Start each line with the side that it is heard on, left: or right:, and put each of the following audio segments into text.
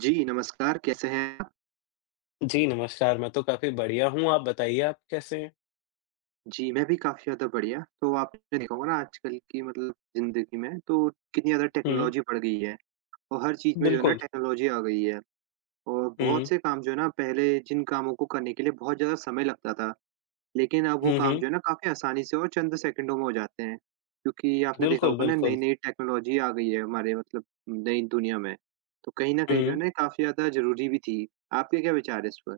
right: जी, नमस्कार, कैसे हैं आप?
left: जी, नमस्कार, मैं तो काफ़ी बढ़िया हूँ, आप बताइए आप कैसे हैं?
right: जी, मैं भी काफ़ी ज़्यादा बढ़िया। तो आपने देखा होगा ना आजकल की मतलब ज़िंदगी में तो कितनी ज़्यादा
left: हुँ,
right: टेक्नोलॉजी बढ़ गई है। और हर चीज़ में जो है ना
left: बिल्कुल।
right: टेक्नोलॉजी आ गई है। और बहुत
left: हुँ,
right: से काम जो है ना पहले जिन कामों को करने के लिए बहुत ज़्यादा समय लगता था, लेकिन अब वो
left: हुँ,
right: काम
left: हुँ,
right: जो है ना काफ़ी आसानी से और चंद सेकंडों में हो जाते हैं। क्योंकि आपने देखा
left: बिल्कुल,
right: होगा ना
left: बिल्कुल।
right: नई-नई टेक्नोलॉजी आ गई है हमारे मतलब नई दुनिया में। तो कहीं न कहीं जो है
left: हुँ।
right: ना काफ़ी ज़्यादा ज़रूरी भी थी। आपके क्या विचार है इस पर?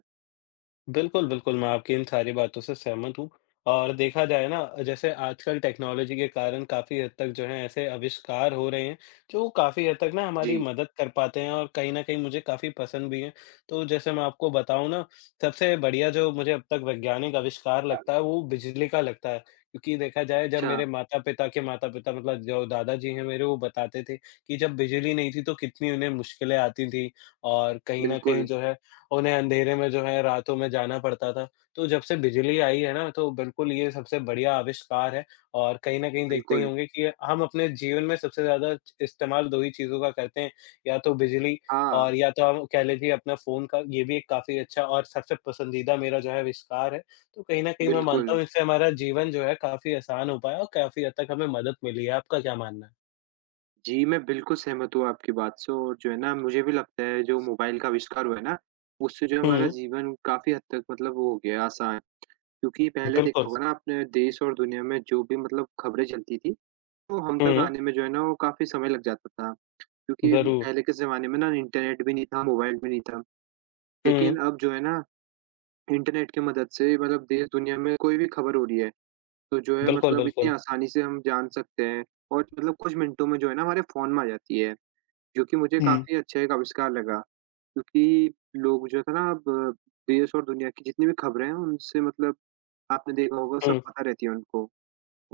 left: बिल्कुल, बिल्कुल, मैं आपकी इन सारी बातों से सहमत हूँ और देखा जाए ना जैसे आजकल टेक्नोलॉजी के कारण काफ़ी हद तक जो है ऐसे आविष्कार हो रहे हैं, जो काफ़ी हद तक ना
right: जी।
left: हमारी मदद कर पाते हैं और कहीं न कहीं मुझे काफ़ी पसंद भी हैं। तो जैसे मैं आपको बताऊँ ना, सबसे बढ़िया जो मुझे अब तक वैज्ञानिक आविष्कार लगता है वो बिजली का लगता है। क्योंकि देखा जाए जब
right: अच्छा,
left: मेरे माता-पिता के माता-पिता मतलब जो दादाजी हैं मेरे वो बताते थे कि जब बिजली नहीं थी तो कितनी उन्हें मुश्किलें आती थी और कहीं न कहीं
right: बिल्कुल,
left: जो है उन्हें अंधेरे में जो है रातों में जाना पड़ता था। तो जब से बिजली आई है ना, तो बिल्कुल ये सबसे बढ़िया आविष्कार है और कहीं न कहीं देखते ही
right: बिल्कुल।
left: होंगे कि हम अपने जीवन में सबसे ज़्यादा इस्तेमाल 2 ही चीज़ों का करते हैं, या तो बिजली
right: हाँ,
left: और या तो हम कह लीजिए अपना फ़ोन का। ये भी एक काफ़ी अच्छा और सबसे पसंदीदा मेरा जो है आविष्कार है। तो कहीं न कहीं मैं
right: बिल्कुल।
left: मानता हूँ इससे हमारा जीवन जो है काफ़ी आसान हो पाया और काफ़ी हद तक हमें मदद मिली है। आपका क्या मानना है?
right: जी, मैं बिल्कुल सहमत हूँ आपकी बात से और जो है ना मुझे भी लगता है जो मोबाइल का आविष्कार हुआ है ना, उससे जो हमारा
left: हुँ,
right: जीवन काफ़ी हद तक मतलब वो हो गया है आसान। क्योंकि पहले देखा
left: बिल्कुल।
right: होगा ना आपने देश और दुनिया में जो भी मतलब खबरें चलती थी, वो हम तक
left: हुँ,
right: आने में जो है ना वो काफ़ी समय लग जाता था। क्योंकि
left: ज़रूर।
right: पहले के ज़माने में ना इंटरनेट भी नहीं था, मोबाइल भी नहीं था। लेकिन
left: हुँ,
right: अब जो है ना इंटरनेट की मदद से मतलब देश दुनिया में कोई भी खबर हो रही है, तो जो है
left: बिल्कुल,
right: मतलब इतनी
left: बिल्कुल।
right: आसानी से हम जान सकते हैं और मतलब कुछ मिनटों में जो है ना हमारे फ़ोन में आ जाती है, जो कि मुझे
left: हुँ।
right: काफ़ी अच्छा एक आविष्कार लगा। क्योंकि लोग जो है ना अब देश और दुनिया की जितनी भी खबरें हैं उनसे मतलब आपने देखा होगा सब
left: हुँ।
right: पता रहती है उनको।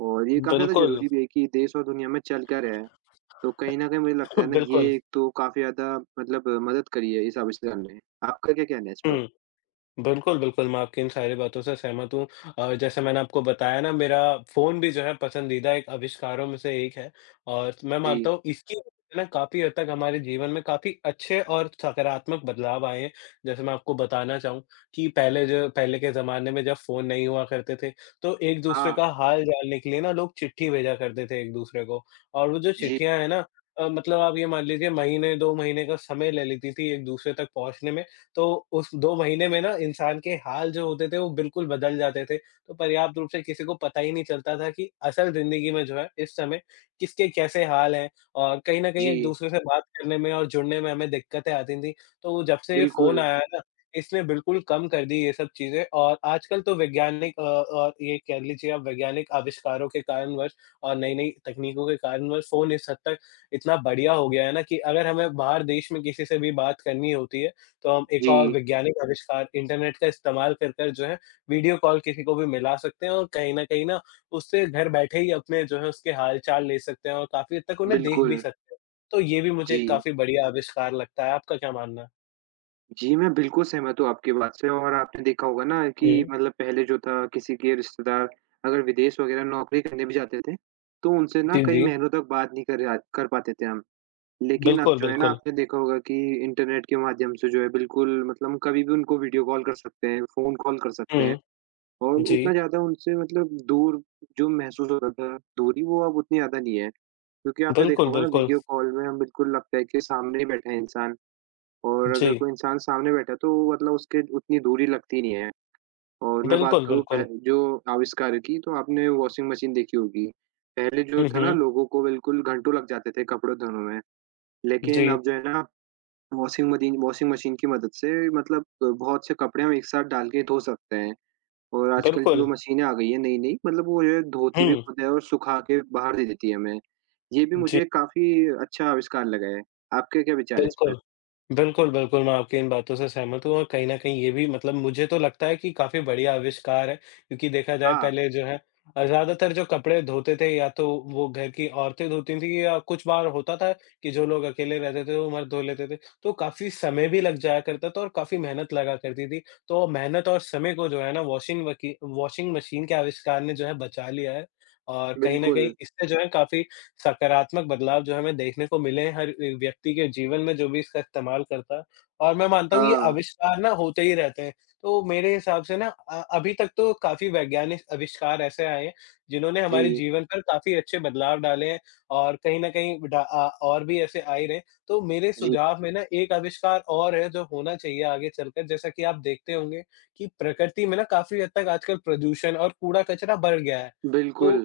right: और ये काफ़ी ज़्यादा
left: बिल्कुल,
right: ज़रूरी भी है कि देश और दुनिया में चल क्या रहा है। तो कहीं न कहीं मुझे लगता है ना ये
left: बिल्कुल।
right: एक तो काफ़ी ज़्यादा मतलब मदद करी है इस आविष्कार ने। आपका क्या कहना है इस पर?
left: हुँ। बिल्कुल, बिल्कुल, मैं आपकी इन सारी बातों से सहमत हूँ। और जैसे मैंने आपको बताया ना मेरा फ़ोन भी जो है पसंदीदा एक आविष्कारों में से एक है और मैं मानता
right: जी।
left: हूँ इसकी वजह से ना काफ़ी हद तक हमारे जीवन में काफ़ी अच्छे और सकारात्मक बदलाव आए हैं। जैसे मैं आपको बताना चाहूँ कि पहले के ज़माने में जब फ़ोन नहीं हुआ करते थे, तो एक-दूसरे
right: हाँ।
left: का हाल जानने के लिए ना लोग चिट्ठी भेजा करते थे एक-दूसरे को। और वो जो
right: जी,
left: चिट्ठियाँ हैं ना मतलब आप ये मान लीजिए महीने, 2 महीने का समय ले लेती थी एक-दूसरे तक पहुँचने में। तो उस 2 महीने में ना इंसान के हाल जो होते थे वो बिल्कुल बदल जाते थे। तो पर्याप्त रूप से किसी को पता ही नहीं चलता था कि असल ज़िंदगी में जो है इस समय किसके कैसे हाल हैं और कहीं न कहीं
right: जी।
left: एक-दूसरे से बात करने में और जुड़ने में हमें दिक्कतें आती थी। तो जब से ये फ़ोन
right: बिल्कुल।
left: आया है ना इसने बिल्कुल कम कर दी ये सब चीज़ें और आजकल तो वैज्ञानिक और ये कह लीजिए आप वैज्ञानिक आविष्कारों के कारणवश और नई-नई तकनीकों के कारणवश फ़ोन इस हद तक इतना बढ़िया हो गया है ना कि अगर हमें बाहर देश में किसी से भी बात करनी होती है तो हम एक और
right: जी,
left: वैज्ञानिक आविष्कार इंटरनेट का इस्तेमाल कर कर जो है वीडियो कॉल किसी को भी मिला सकते हैं और कहीं न कहीं ना उससे घर बैठे ही अपने जो है उसके हाल-चाल ले सकते हैं और काफ़ी हद तक उन्हें देख भी
right: बिल्कुल।
left: सकते हैं। तो ये भी मुझे
right: जी।
left: काफ़ी बढ़िया आविष्कार लगता है, आपका क्या मानना है?
right: जी, मैं बिल्कुल सहमत हूँ आपकी बात से और आपने देखा होगा ना कि
left: हुँ।
right: मतलब पहले जो था किसी के रिश्तेदार अगर विदेश वग़ैरह नौकरी करने भी जाते थे, तो उनसे ना
left: जी,
right: कई
left: जी।
right: महीनों तक बात नहीं कर पाते थे हम। लेकिन अब
left: बिल्कुल,
right: जो है ना
left: बिल्कुल।
right: आपने देखा होगा कि इंटरनेट के माध्यम से जो है बिल्कुल मतलब हम कभी भी उनको वीडियो कॉल कर सकते हैं, फ़ोन कॉल कर सकते हैं
left: हुँ,
right: और उतना
left: जी।
right: ज़्यादा उनसे मतलब दूर जो महसूस होता था दूरी वो अब उतनी ज़्यादा नहीं है। क्योंकि आपने देखा
left: बिल्कुल,
right: होगा ना
left: बिल्कुल।
right: वीडियो कॉल में हम बिल्कुल लगता है कि सामने ही बैठा है इंसान। और अगर
left: जी।
right: कोई इंसान सामने बैठा है तो मतलब उसके उतनी दूरी लगती नहीं है। और मैं बात
left: बिल्कुल,
right: करूँ पह
left: बिल्कुल।
right: जो आविष्कार की तो आपने वॉशिंग मशीन देखी होगी। पहले जो
left: हुँ,
right: था ना
left: हुँ।
right: लोगों को बिल्कुल घंटों लग जाते थे कपड़े धोने में। लेकिन
left: जी।
right: अब जो है ना वॉशिंग मशीन की मदद से मतलब बहुत से कपड़े हम एक साथ डाल के धो सकते हैं। और आजकल
left: बिल्कुल।
right: जो मशीनें आ गई हैं नई-नई मतलब वो जो है धोती भी
left: हुँ।
right: खुद है और सुखा के बाहर दे देती है हमें। ये भी
left: जी,
right: मुझे काफ़ी अच्छा आविष्कार लगा है। आपके क्या विचार है इस पर?
left: बिल्कुल। बिल्कुल, बिल्कुल, मैं आपकी इन बातों से सहमत हूँ और कहीं न कहीं ये भी मतलब मुझे तो लगता है कि काफ़ी बढ़िया आविष्कार है, क्योंकि देखा जाए
right: हाँ,
left: पहले जो है ज़्यादातर जो कपड़े धोते थे या तो वो घर की औरतें धोती थीं या कुछ बार होता था कि जो लोग अकेले रहते थे, वो मर्द धो लेते थे। तो काफ़ी समय भी लग जाया करता था और काफ़ी मेहनत लगा करती थी। तो मेहनत और समय को जो है ना वॉशिंग मशीन के आविष्कार ने जो है बचा लिया है और कहीं न कहीं
right: बिल्कुल।
left: इससे जो है काफ़ी सकारात्मक बदलाव जो हमें देखने को मिले हैं, हर ए व्यक्ति के जीवन में जो भी इसका इस्तेमाल करता है और मैं मानता हूँ ये
right: हाँ।
left: आविष्कार ना होते ही रहते हैं। तो मेरे हिसाब से ना अभी तक तो काफ़ी वैज्ञानिक आविष्कार ऐसे आए हैं, जिन्होंने हमारे
right: जी,
left: जीवन पर काफ़ी अच्छे बदलाव डाले हैं और कहीं न कहीं और भी ऐसे आ ही रहे हैं। तो मेरे
right: जी,
left: सुझाव में ना एक आविष्कार और है जो होना चाहिए आगे चलकर जैसा कि आप देखते होंगे कि प्रकृति में ना काफ़ी हद तक आजकल प्रदूषण और कूड़ा-कचरा बढ़ गया है। तो
right: बिल्कुल।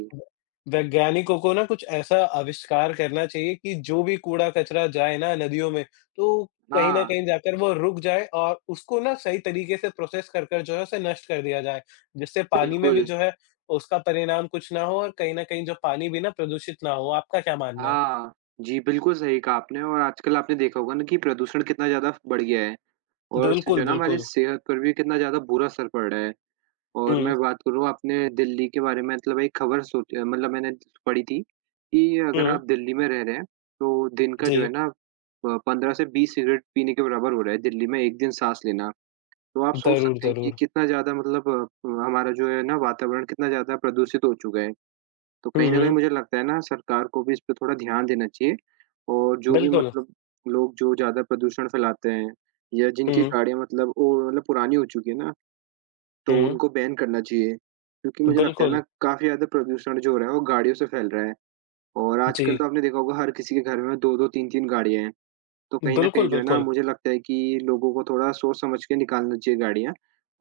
left: वैज्ञानिकों को ना कुछ ऐसा आविष्कार करना चाहिए कि जो भी कूड़ा-कचरा जाए ना नदियों में, तो कहीं न
right: हाँ,
left: कहीं जाकर वो रुक जाए और उसको ना सही तरीके से प्रोसेस कर कर जो है उसे नष्ट कर दिया जाए। जिससे पानी में भी
right: बिल्कुल।
left: जो है उसका परिणाम कुछ ना हो और कहीं न कहीं जो पानी भी ना प्रदूषित ना हो। आपका क्या मानना है?
right: हाँ, जी, बिल्कुल सही कहा आपने और आजकल आपने देखा होगा ना कि प्रदूषण कितना ज़्यादा बढ़ गया है और उससे जो
left: बिल्कुल,
right: है ना हमारी
left: बिल्कुल।
right: सेहत पर भी कितना ज़्यादा बुरा असर पड़ रहा है। और
left: हुँ,
right: मैं बात करूँ अपने दिल्ली के बारे में मतलब एक खबर सोच मतलब मैंने पढ़ी थी कि अगर
left: हुँ।
right: आप दिल्ली में रह रहे हैं तो दिन का जो
left: जी।
right: है ना 15 से 20 सिगरेट पीने के बराबर हो रहा है दिल्ली में एक दिन साँस लेना। तो आप सोच
left: ज़रूर,
right: सकते हैं कि
left: ज़रूर।
right: कितना ज़्यादा मतलब हमारा जो है ना वातावरण कितना ज़्यादा प्रदूषित हो चुका है। तो
left: हुँ,
right: कहीं न कहीं
left: हुँ।
right: मुझे लगता है ना सरकार को भी इस पे थोड़ा ध्यान देना चाहिए और जो भी
left: बिल्कुल।
right: मतलब लोग जो ज़्यादा प्रदूषण फैलाते हैं या जिनकी
left: हुँ,
right: गाड़ियाँ मतलब ओ मतलब पुरानी हो चुकी है ना, तो
left: हुँ।
right: उनको बैन करना चाहिए। क्योंकि मुझे लगता है ना
left: बिल्कुल।
right: काफ़ी ज़्यादा प्रदूषण जो हो रहा है वो गाड़ियों से फैल रहा है और
left: जी।
right: आजकल तो आपने देखा होगा हर किसी के घर में 2-2 3-3 गाड़ियाँ हैं। तो कहीं न कहीं
left: बिल्कुल,
right: जो है ना
left: बिल्कुल।
right: मुझे लगता है कि लोगों को थोड़ा सोच समझ के निकालना चाहिए गाड़ियाँ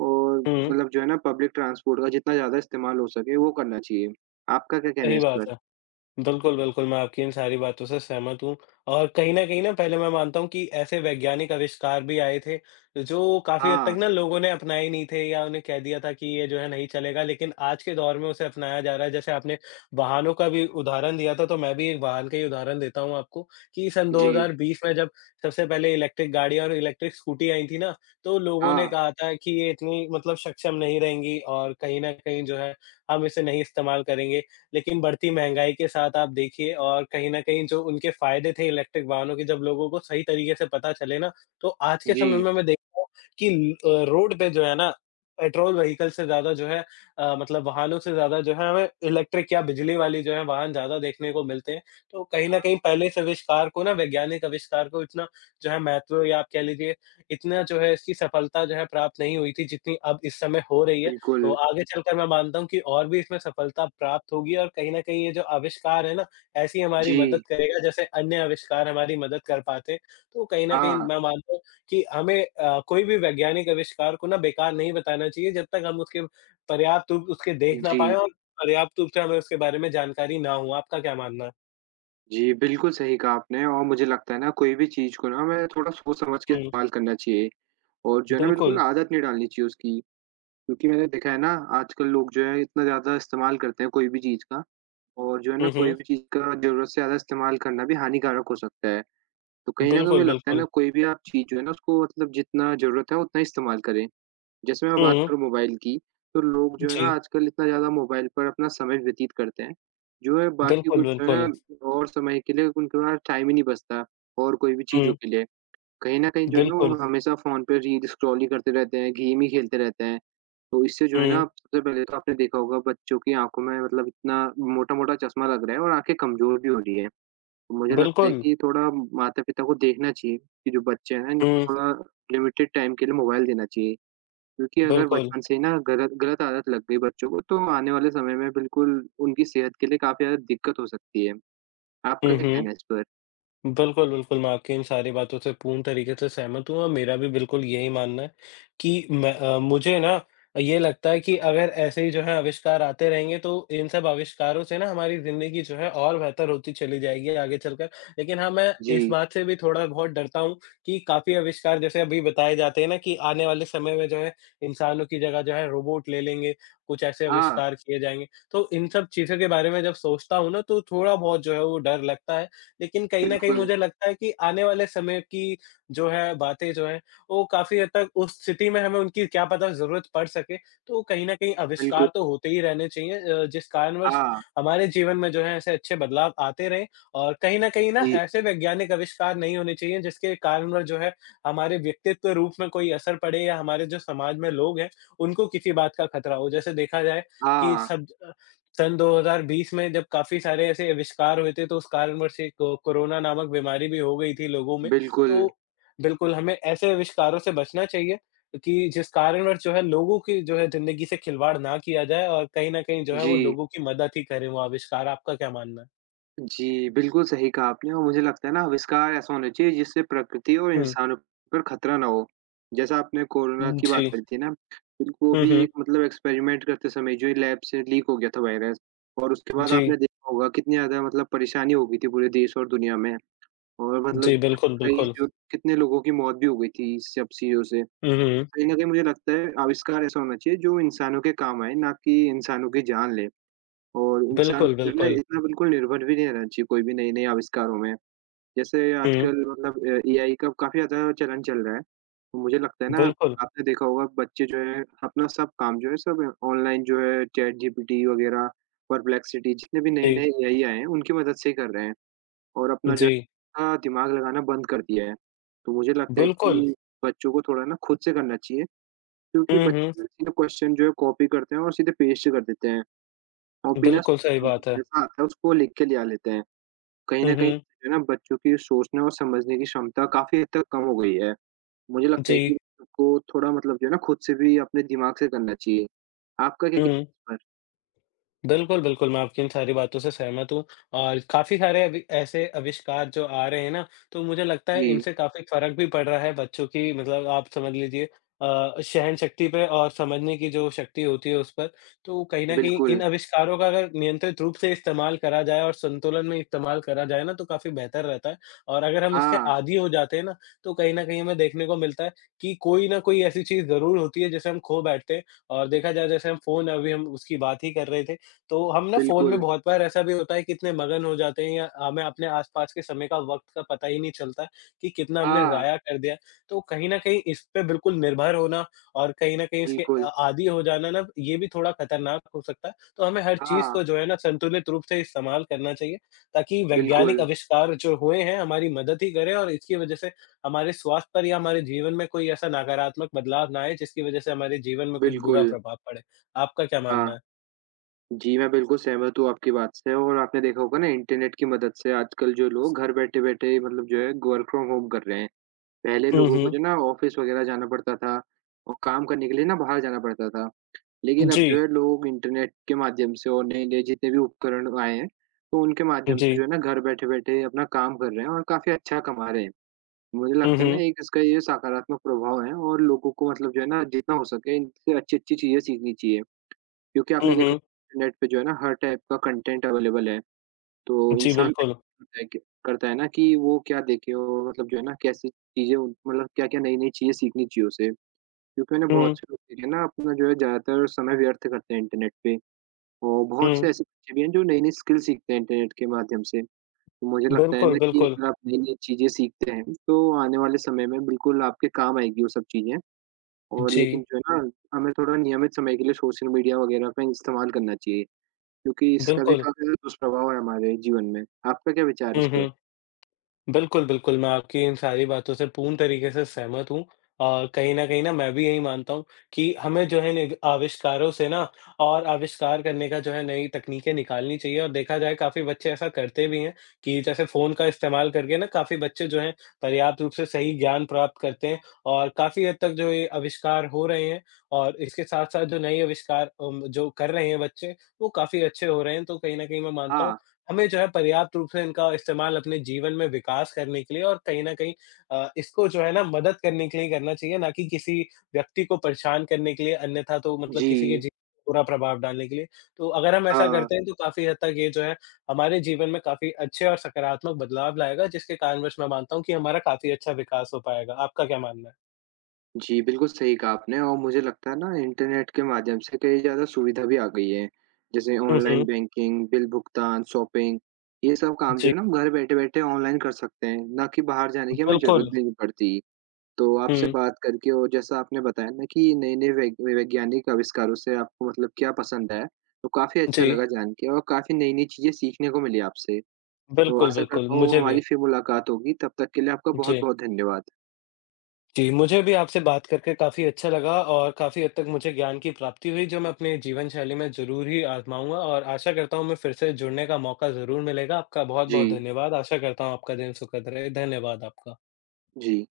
right: और
left: हुँ,
right: मतलब जो है ना पब्लिक ट्रांसपोर्ट का जितना ज़्यादा इस्तेमाल हो सके वो करना चाहिए। आपका क्या कहना है
left: सही
right: इस
left: बात
right: पर?
left: है। बिल्कुल, बिल्कुल, मैं आपकी इन सारी बातों से सहमत हूँ और कहीं न कहीं ना पहले मैं मानता हूँ कि ऐसे वैज्ञानिक आविष्कार भी आए थे, जो काफ़ी हद तक
right: हाँ।
left: ना लोगों ने अपनाए नहीं थे या उन्हें कह दिया था कि ये जो है नहीं चलेगा, लेकिन आज के दौर में उसे अपनाया जा रहा है। जैसे आपने वाहनों का भी उदाहरण दिया था, तो मैं भी एक वाहन का ही उदाहरण देता हूँ आपको कि सन
right: जी,
left: 2020 में जब सबसे पहले इलेक्ट्रिक गाड़ियाँ और इलेक्ट्रिक स्कूटी आई थी ना, तो लोगों
right: हाँ,
left: ने कहा था कि ये इतनी मतलब सक्षम नहीं रहेंगी और कहीं न कहीं जो है, हम इसे नहीं इस्तेमाल करेंगे। लेकिन बढ़ती महँगाई के साथ आप देखिए और कहीं न कहीं जो उनके फ़ायदे थे इलेक्ट्रिक वाहनों के जब लोगों को सही तरीके से पता चले ना, तो आज के समय
right: जी,
left: में मैं देखता हूँ कि रोड पे जो है ना, पेट्रोल व्हीकल से ज़्यादा जो है मतलब वाहनों से ज़्यादा जो है हमें इलेक्ट्रिक या बिजली वाली जो है वाहन ज़्यादा देखने को मिलते हैं। तो कहीं
right: हाँ,
left: न कहीं पहले इस आविष्कार को ना वैज्ञानिक आविष्कार को इतना जो है महत्व या आप कह लीजिए इतना जो है इसकी सफलता जो है प्राप्त नहीं हुई थी जितनी अब इस समय हो रही है। तो
right: बिल्कुल,
left: आगे चलकर मैं मानता हूँ कि और भी इसमें सफलता प्राप्त होगी और कहीं न कहीं ये जो आविष्कार है ना, ऐसी हमारी मदद
right: जी,
left: करेगा जैसे अन्य आविष्कार हमारी मदद कर पाते हैं। तो कहीं न कहीं
right: हाँ,
left: मैं मानता हूँ कि हमें कोई भी वैज्ञानिक आविष्कार को ना बेकार नहीं बताना चाहिए जब तक हम उसके पर्याप्त रूप उसके देख ना पाएँ
right: जी,
left: और पर्याप्त रूप से हमें उसके बारे में जानकारी ना हो। आपका क्या मानना है?
right: जी, बिल्कुल सही कहा आपने और मुझे लगता है ना कोई भी चीज़ को ना हमें थोड़ा सोच-समझ के
left: हुँ,
right: इस्तेमाल करना चाहिए और जो है ना बिल्कुल
left: बिल्कुल।
right: आदत नहीं डालनी चाहिए उसकी, क्योंकि मैंने देखा है ना आजकल लोग जो है इतना ज़्यादा इस्तेमाल करते हैं कोई भी चीज़ का और जो है ना
left: हुँ,
right: कोई
left: हुँ।
right: भी चीज़ का ज़रूरत से ज़्यादा इस्तेमाल करना भी हानिकारक हो सकता है। तो कहीं न कहीं मुझे
left: बिल्कुल,
right: लगता है ना
left: बिल्कुल।
right: कोई भी आप चीज़ जो है ना उसको मतलब जितना ज़रूरत है उतना ही इस्तेमाल करें। जैसे मैं बात
left: हुँ,
right: करूँ मोबाइल की, तो लोग जो है ना
left: जी।
right: आजकल इतना ज़्यादा मोबाइल पर अपना समय व्यतीत करते हैं, जो है बाकी
left: बिल्कुल,
right: कुछ जो है
left: बिल्कुल।
right: ना और समय के लिए उनके पास टाइम ही नहीं बचता और कोई भी चीज़ों
left: हुँ,
right: के लिए। कहीं न कहीं जो है ना वो
left: बिल्कुल।
right: हमेशा फ़ोन पे रील स्क्रॉल ही करते रहते हैं, गेम ही खेलते रहते हैं। तो इससे जो है ना
left: हुँ,
right: सबसे पहले तो आपने देखा होगा बच्चों की आँखों में मतलब इतना मोटा-मोटा चश्मा लग रहा है और आँखें कमज़ोर भी हो रही हैं। तो मुझे लगता है
left: बिल्कुल।
right: कि थोड़ा माता-पिता को देखना चाहिए कि जो बच्चे हैं इनको
left: हुँ,
right: थोड़ा लिमिटेड टाइम के लिए मोबाइल देना चाहिए। क्योंकि अगर
left: बिल्कुल।
right: बचपन से ही ना गलत गलत आदत लग गई बच्चों को, तो आने वाले समय में बिल्कुल उनकी सेहत के लिए काफ़ी ज़्यादा दिक्कत हो सकती है। आपका
left: हुँ,
right: क्या
left: हुँ।
right: कहना है इस पर?
left: बिल्कुल, बिल्कुल, मैं आपकी इन सारी बातों से पूर्ण तरीके से सहमत हूँ और मेरा भी बिल्कुल यही मानना है कि मुझे ना ये लगता है कि अगर ऐसे ही जो है आविष्कार आते रहेंगे तो इन सब आविष्कारों से ना हमारी ज़िंदगी जो है और बेहतर होती चली जाएगी आगे चलकर। लेकिन हाँ, मैं इस
right: जी।
left: बात से भी थोड़ा बहुत डरता हूँ कि काफ़ी आविष्कार जैसे अभी बताए जाते हैं ना कि आने वाले समय में जो है इंसानों की जगह जो है रोबोट ले लेंगे, कुछ ऐसे
right: हाँ,
left: आविष्कार किए जाएँगे। तो इन सब चीज़ों के बारे में जब सोचता हूँ ना तो थोड़ा बहुत जो है वो डर लगता है। लेकिन कहीं न कहीं
right: बिल्कुल,
left: मुझे लगता है कि आने वाले समय की जो है बातें जो हैं, वो काफ़ी हद तक उस स्थिति में हमें उनकी क्या पता ज़रूरत पड़ सके, तो कहीं न कहीं
right: बिल्कुल।
left: आविष्कार तो होते ही रहने चाहिए जिस कारणवश
right: हाँ,
left: हमारे जीवन में जो है ऐसे अच्छे बदलाव आते रहें और कहीं न कहीं ना
right: जी।
left: ऐसे वैज्ञानिक आविष्कार नहीं होने चाहिए जिसके कारणवश जो है हमारे व्यक्तित्व रूप में कोई असर पड़े या हमारे जो समाज में लोग हैं, उनको किसी बात का खतरा हो। जैसे देखा जाए कि
right: हाँ,
left: सब सन 2020 में जब काफ़ी सारे ऐसे आविष्कार हुए थे, तो उस कारणवश एक को कोरोना नामक बीमारी भी हो गई थी लोगों में।
right: बिल्कुल।
left: तो बिल्कुल हमें ऐसे आविष्कारों से बचना चाहिए कि जिस कारणवश जो है लोगों की जो है ज़िंदगी से खिलवाड़ ना किया जाए और कहीं न कहीं जो है
right: जी।
left: वो लोगों की मदद ही करें वो आविष्कार। आपका क्या मानना है?
right: जी, बिल्कुल सही कहा आपने और मुझे लगता है ना आविष्कार ऐसा होना चाहिए जिससे प्रकृति और
left: हुँ,
right: इंसानों पर खतरा ना हो। जैसा आपने कोरोना की
left: जी।
right: बात करी थी ना, बिल्कुल वो
left: हुँ,
right: भी
left: हुँ।
right: एक मतलब एक्सपेरिमेंट करते समय जो ये लैब से लीक हो गया था वायरस और उसके बाद
left: जी।
right: आपने देखा होगा कितनी ज़्यादा मतलब परेशानी हो गई थी पूरे देश और दुनिया में और मतलब
left: जी, बिल्कुल,
right: कई
left: बिल्कुल।
right: जो कितने लोगों की मौत भी हो गई थी इस सब चीज़ों से।
left: हुँ, हुँ।
right: कहीं न कहीं मुझे लगता है आविष्कार ऐसा होना चाहिए जो इंसानों के काम आए, ना कि इंसानों की जान ले। और इंसान
left: बिल्कुल,
right: को जो है ना
left: बिल्कुल।
right: इतना बिल्कुल निर्भर भी नहीं रहना चाहिए कोई भी नए-नए आविष्कारों में। जैसे
left: हुँ,
right: आजकल मतलब एआई का काफ़ी ज़्यादा चलन चल रहा है। तो मुझे लगता है ना
left: बिल्कुल।
right: आपने देखा होगा बच्चे जो है अपना सब काम जो है सब ऑनलाइन जो है चैट जीपीटी वग़ैरह, परप्लेक्सिटी जितने भी
left: जी,
right: नए-नए एआई आए हैं उनकी मदद से ही कर रहे हैं और अपना जो
left: जी।
right: है दिमाग लगाना बंद कर दिया है। तो मुझे लगता है
left: बिल्कुल।
right: कि बच्चों को थोड़ा ना खुद से करना चाहिए क्योंकि
left: हुँ, हुँ।
right: बच्चे सीधा क्वेश्चन जो है कॉपी करते हैं और सीधे पेस्ट कर देते हैं। और बिना
left: बिल्कुल सही
right: सोचे-समझे
left: बात है।
right: जैसा आता है उसको लिख के लिया लेते हैं। कहीं
left: हुँ,
right: न कहीं
left: हुँ।
right: जो है ना बच्चों की सोचने और समझने की क्षमता काफ़ी हद तक कम हो गई है। मुझे लगता है कि
left: जी।
right: बच्चों को थोड़ा मतलब जो है ना खुद से भी अपने दिमाग से करना चाहिए। आपका क्या
left: कर दो
right: कहना है इस पर?
left: बिल्कुल, बिल्कुल, मैं आपकी इन सारी बातों से सहमत हूँ और काफ़ी सारे अभी ऐसे आविष्कार जो आ रहे हैं ना, तो मुझे लगता है
right: जी,
left: इनसे काफ़ी फ़र्क भी पड़ रहा है बच्चों की मतलब आप समझ लीजिए सहनशक्ति पे और समझने की जो शक्ति होती है उस पर। तो कहीं न कहीं
right: बिल्कुल।
left: इन आविष्कारों का अगर नियंत्रित रूप से इस्तेमाल करा जाए और संतुलन में इस्तेमाल करा जाए ना, तो काफ़ी बेहतर रहता है और अगर हम इसके
right: हाँ,
left: आदी हो जाते हैं ना, तो कहीं न कहीं हमें देखने को मिलता है कि कोई न कोई ऐसी चीज़ ज़रूर होती है जिसे हम खो बैठते हैं और देखा जाए जैसे हम फ़ोन अभी हम उसकी बात ही कर रहे थे। तो हम ना फ़ोन में
right: बिल्कुल।
left: बहुत बार ऐसा भी होता है कि इतने मगन हो जाते हैं या हमें अपने आस-पास के समय का वक़्त का पता ही नहीं चलता कि कितना हमने
right: हाँ,
left: ज़ाया कर दिया। तो कहीं न कहीं इस पे बिल्कुल निर्भर होना और कहीं न कहीं इसके
right: बिल्कुल।
left: आदी हो जाना ना ये भी थोड़ा खतरनाक हो सकता है। तो हमें हर चीज़
right: हाँ,
left: को जो है ना संतुलित रूप से इस्तेमाल करना चाहिए ताकि वैज्ञानिक
right: बिल्कुल,
left: आविष्कार जो हुए हैं हमारी मदद ही करें और इसकी वज़ह से हमारे स्वास्थ्य पर या हमारे जीवन में कोई ऐसा नकारात्मक बदलाव ना आए जिसकी वज़ह से हमारे जीवन में कुछ बुरा
right: बिल्कुल।
left: प्रभाव पड़े। आपका क्या मानना
right: हाँ,
left: है?
right: जी, मैं बिल्कुल सहमत हूँ आपकी बात से और आपने देखा होगा ना इंटरनेट की मदद से आजकल जो लोग घर बैठे-बैठे मतलब जो है वर्क फ्रॉम होम कर रहे हैं। पहले
left: हुँ,
right: लोगों को
left: हुँ।
right: जो ना ऑफ़िस वग़ैरह जाना पड़ता था और काम करने के लिए ना बाहर जाना पड़ता था। लेकिन अब
left: जी,
right: जो है लोग इंटरनेट के माध्यम से और नए-नए जितने भी उपकरण आए हैं, तो उनके माध्यम
left: जी।
right: से जो है ना घर बैठे-बैठे अपना काम कर रहे हैं और काफ़ी अच्छा कमा रहे हैं। मुझे
left: हुँ,
right: लगता है ना
left: हुँ।
right: एक इसका ये सकारात्मक प्रभाव है और लोगों को मतलब जो है ना जितना हो सके इनसे अच्छी-अच्छी चीज़ें सीखनी चाहिए। क्योंकि आपने
left: हुँ,
right: देखा
left: हुँ।
right: इंटरनेट पे जो है ना हर टाइप का कंटेंट अवेलेबल है। तो
left: जी,
right: इंसान
left: बिल्कुल।
right: करता है ना कि वो क्या देखे और मतलब जो है ना कैसी चीज़ें उन मतलब क्या-क्या नई-नई चीज़ें सीखनी चाहिए उसे। क्योंकि मैंने
left: हुँ,
right: बहुत से लोग देखे हैं ना अपना जो है ज़्यादातर समय व्यर्थ करते हैं इंटरनेट पे और बहुत
left: हुँ।
right: से ऐसे बच्चे भी हैं जो नई-नई स्किल सीखते हैं इंटरनेट के माध्यम से। तो मुझे लगता है
left: बिल्कुल,
right: ना कि
left: बिल्कुल।
right: अगर आप नई-नई चीज़ें सीखते हैं तो आने वाले समय में बिल्कुल आपके काम आएगी वो सब चीज़ें और लेकिन
left: जी,
right: जो है ना हमें थोड़ा नियमित समय के लिए सोशल मीडिया वगैरह का इस्तेमाल करना चाहिए क्योंकि इसका भी
left: बिल्कुल।
right: काफ़ी दुष्प्रभाव है हमारे जीवन में। आपका क्या विचार है
left: हुँ,
right: इस पर?
left: हुँ। बिल्कुल, बिल्कुल, मैं आपकी इन सारी बातों से पूर्ण तरीके से सहमत हूँ और कहीं न कहीं ना मैं भी यही मानता हूँ कि हमें जो है निग आविष्कारों से ना और आविष्कार करने का जो है नई तकनीकें निकालनी चाहिए और देखा जाए काफ़ी बच्चे ऐसा करते भी हैं कि जैसे फ़ोन का इस्तेमाल करके ना काफ़ी बच्चे जो हैं पर्याप्त रूप से सही ज्ञान प्राप्त करते हैं और काफ़ी हद तक जो ये आविष्कार हो रहे हैं और इसके साथ-साथ जो नए आविष्कार जो कर रहे हैं बच्चे, वो काफ़ी अच्छे हो रहे हैं। तो कहीं न कहीं मैं मानता हूँ
right: हाँ,
left: हमें जो है पर्याप्त रूप से इनका इस्तेमाल अपने जीवन में विकास करने के लिए और कहीं न कहीं इसको जो है ना मदद करने के लिए करना चाहिए, ना कि किसी व्यक्ति को परेशान करने के लिए अन्यथा तो मतलब
right: जी।
left: किसी के जीवन पे बुरा प्रभाव डालने के लिए। तो अगर हम ऐसा
right: हाँ,
left: करते हैं तो काफ़ी हद तक ये जो है हमारे जीवन में काफ़ी अच्छे और सकारात्मक बदलाव लाएगा जिसके कारणवश मैं मानता हूँ कि हमारा काफ़ी अच्छा विकास हो पाएगा। आपका क्या मानना है?
right: जी, बिल्कुल सही कहा आपने और मुझे लगता है ना इंटरनेट के माध्यम से कई ज़्यादा सुविधा भी आ गई है। जैसे
left: हुँ,
right: ऑनलाइन
left: हुँ।
right: बैंकिंग, बिल भुगतान, शॉपिंग, ये सब काम जो
left: जी,
right: है ना हम घर बैठे-बैठे ऑनलाइन कर सकते हैं, ना कि बाहर जाने की हमें ज़रूरत
left: बिल्कुल।
right: भी नहीं पड़ती। तो आपसे
left: हुँ,
right: बात करके और जैसा आपने बताया ना कि नए-नए वै वैज्ञानिक आविष्कारों से आपको मतलब क्या पसंद है, तो काफ़ी अच्छा
left: जी।
right: लगा जान के और काफ़ी नई-नई चीज़ें सीखने को मिली आपसे। तो
left: बिल्कुल,
right: आशा
left: बिल्कुल।
right: करता हूँ
left: मुझे भी।
right: हमारी फिर मुलाकात होगी, तब तक के लिए आपका
left: जी।
right: बहुत-बहुत धन्यवाद।
left: जी, मुझे भी आपसे बात करके काफ़ी अच्छा लगा और काफ़ी हद तक मुझे ज्ञान की प्राप्ति हुई जो मैं अपने जीवन शैली में ज़रूर ही आज़माऊँगा और आशा करता हूँ मैं फिर से जुड़ने का मौका ज़रूर मिलेगा। आपका बहुत-बहुत
right: जी।
left: धन्यवाद। आशा करता हूँ आपका दिन सुखद रहे। धन्यवाद आपका।
right: जी।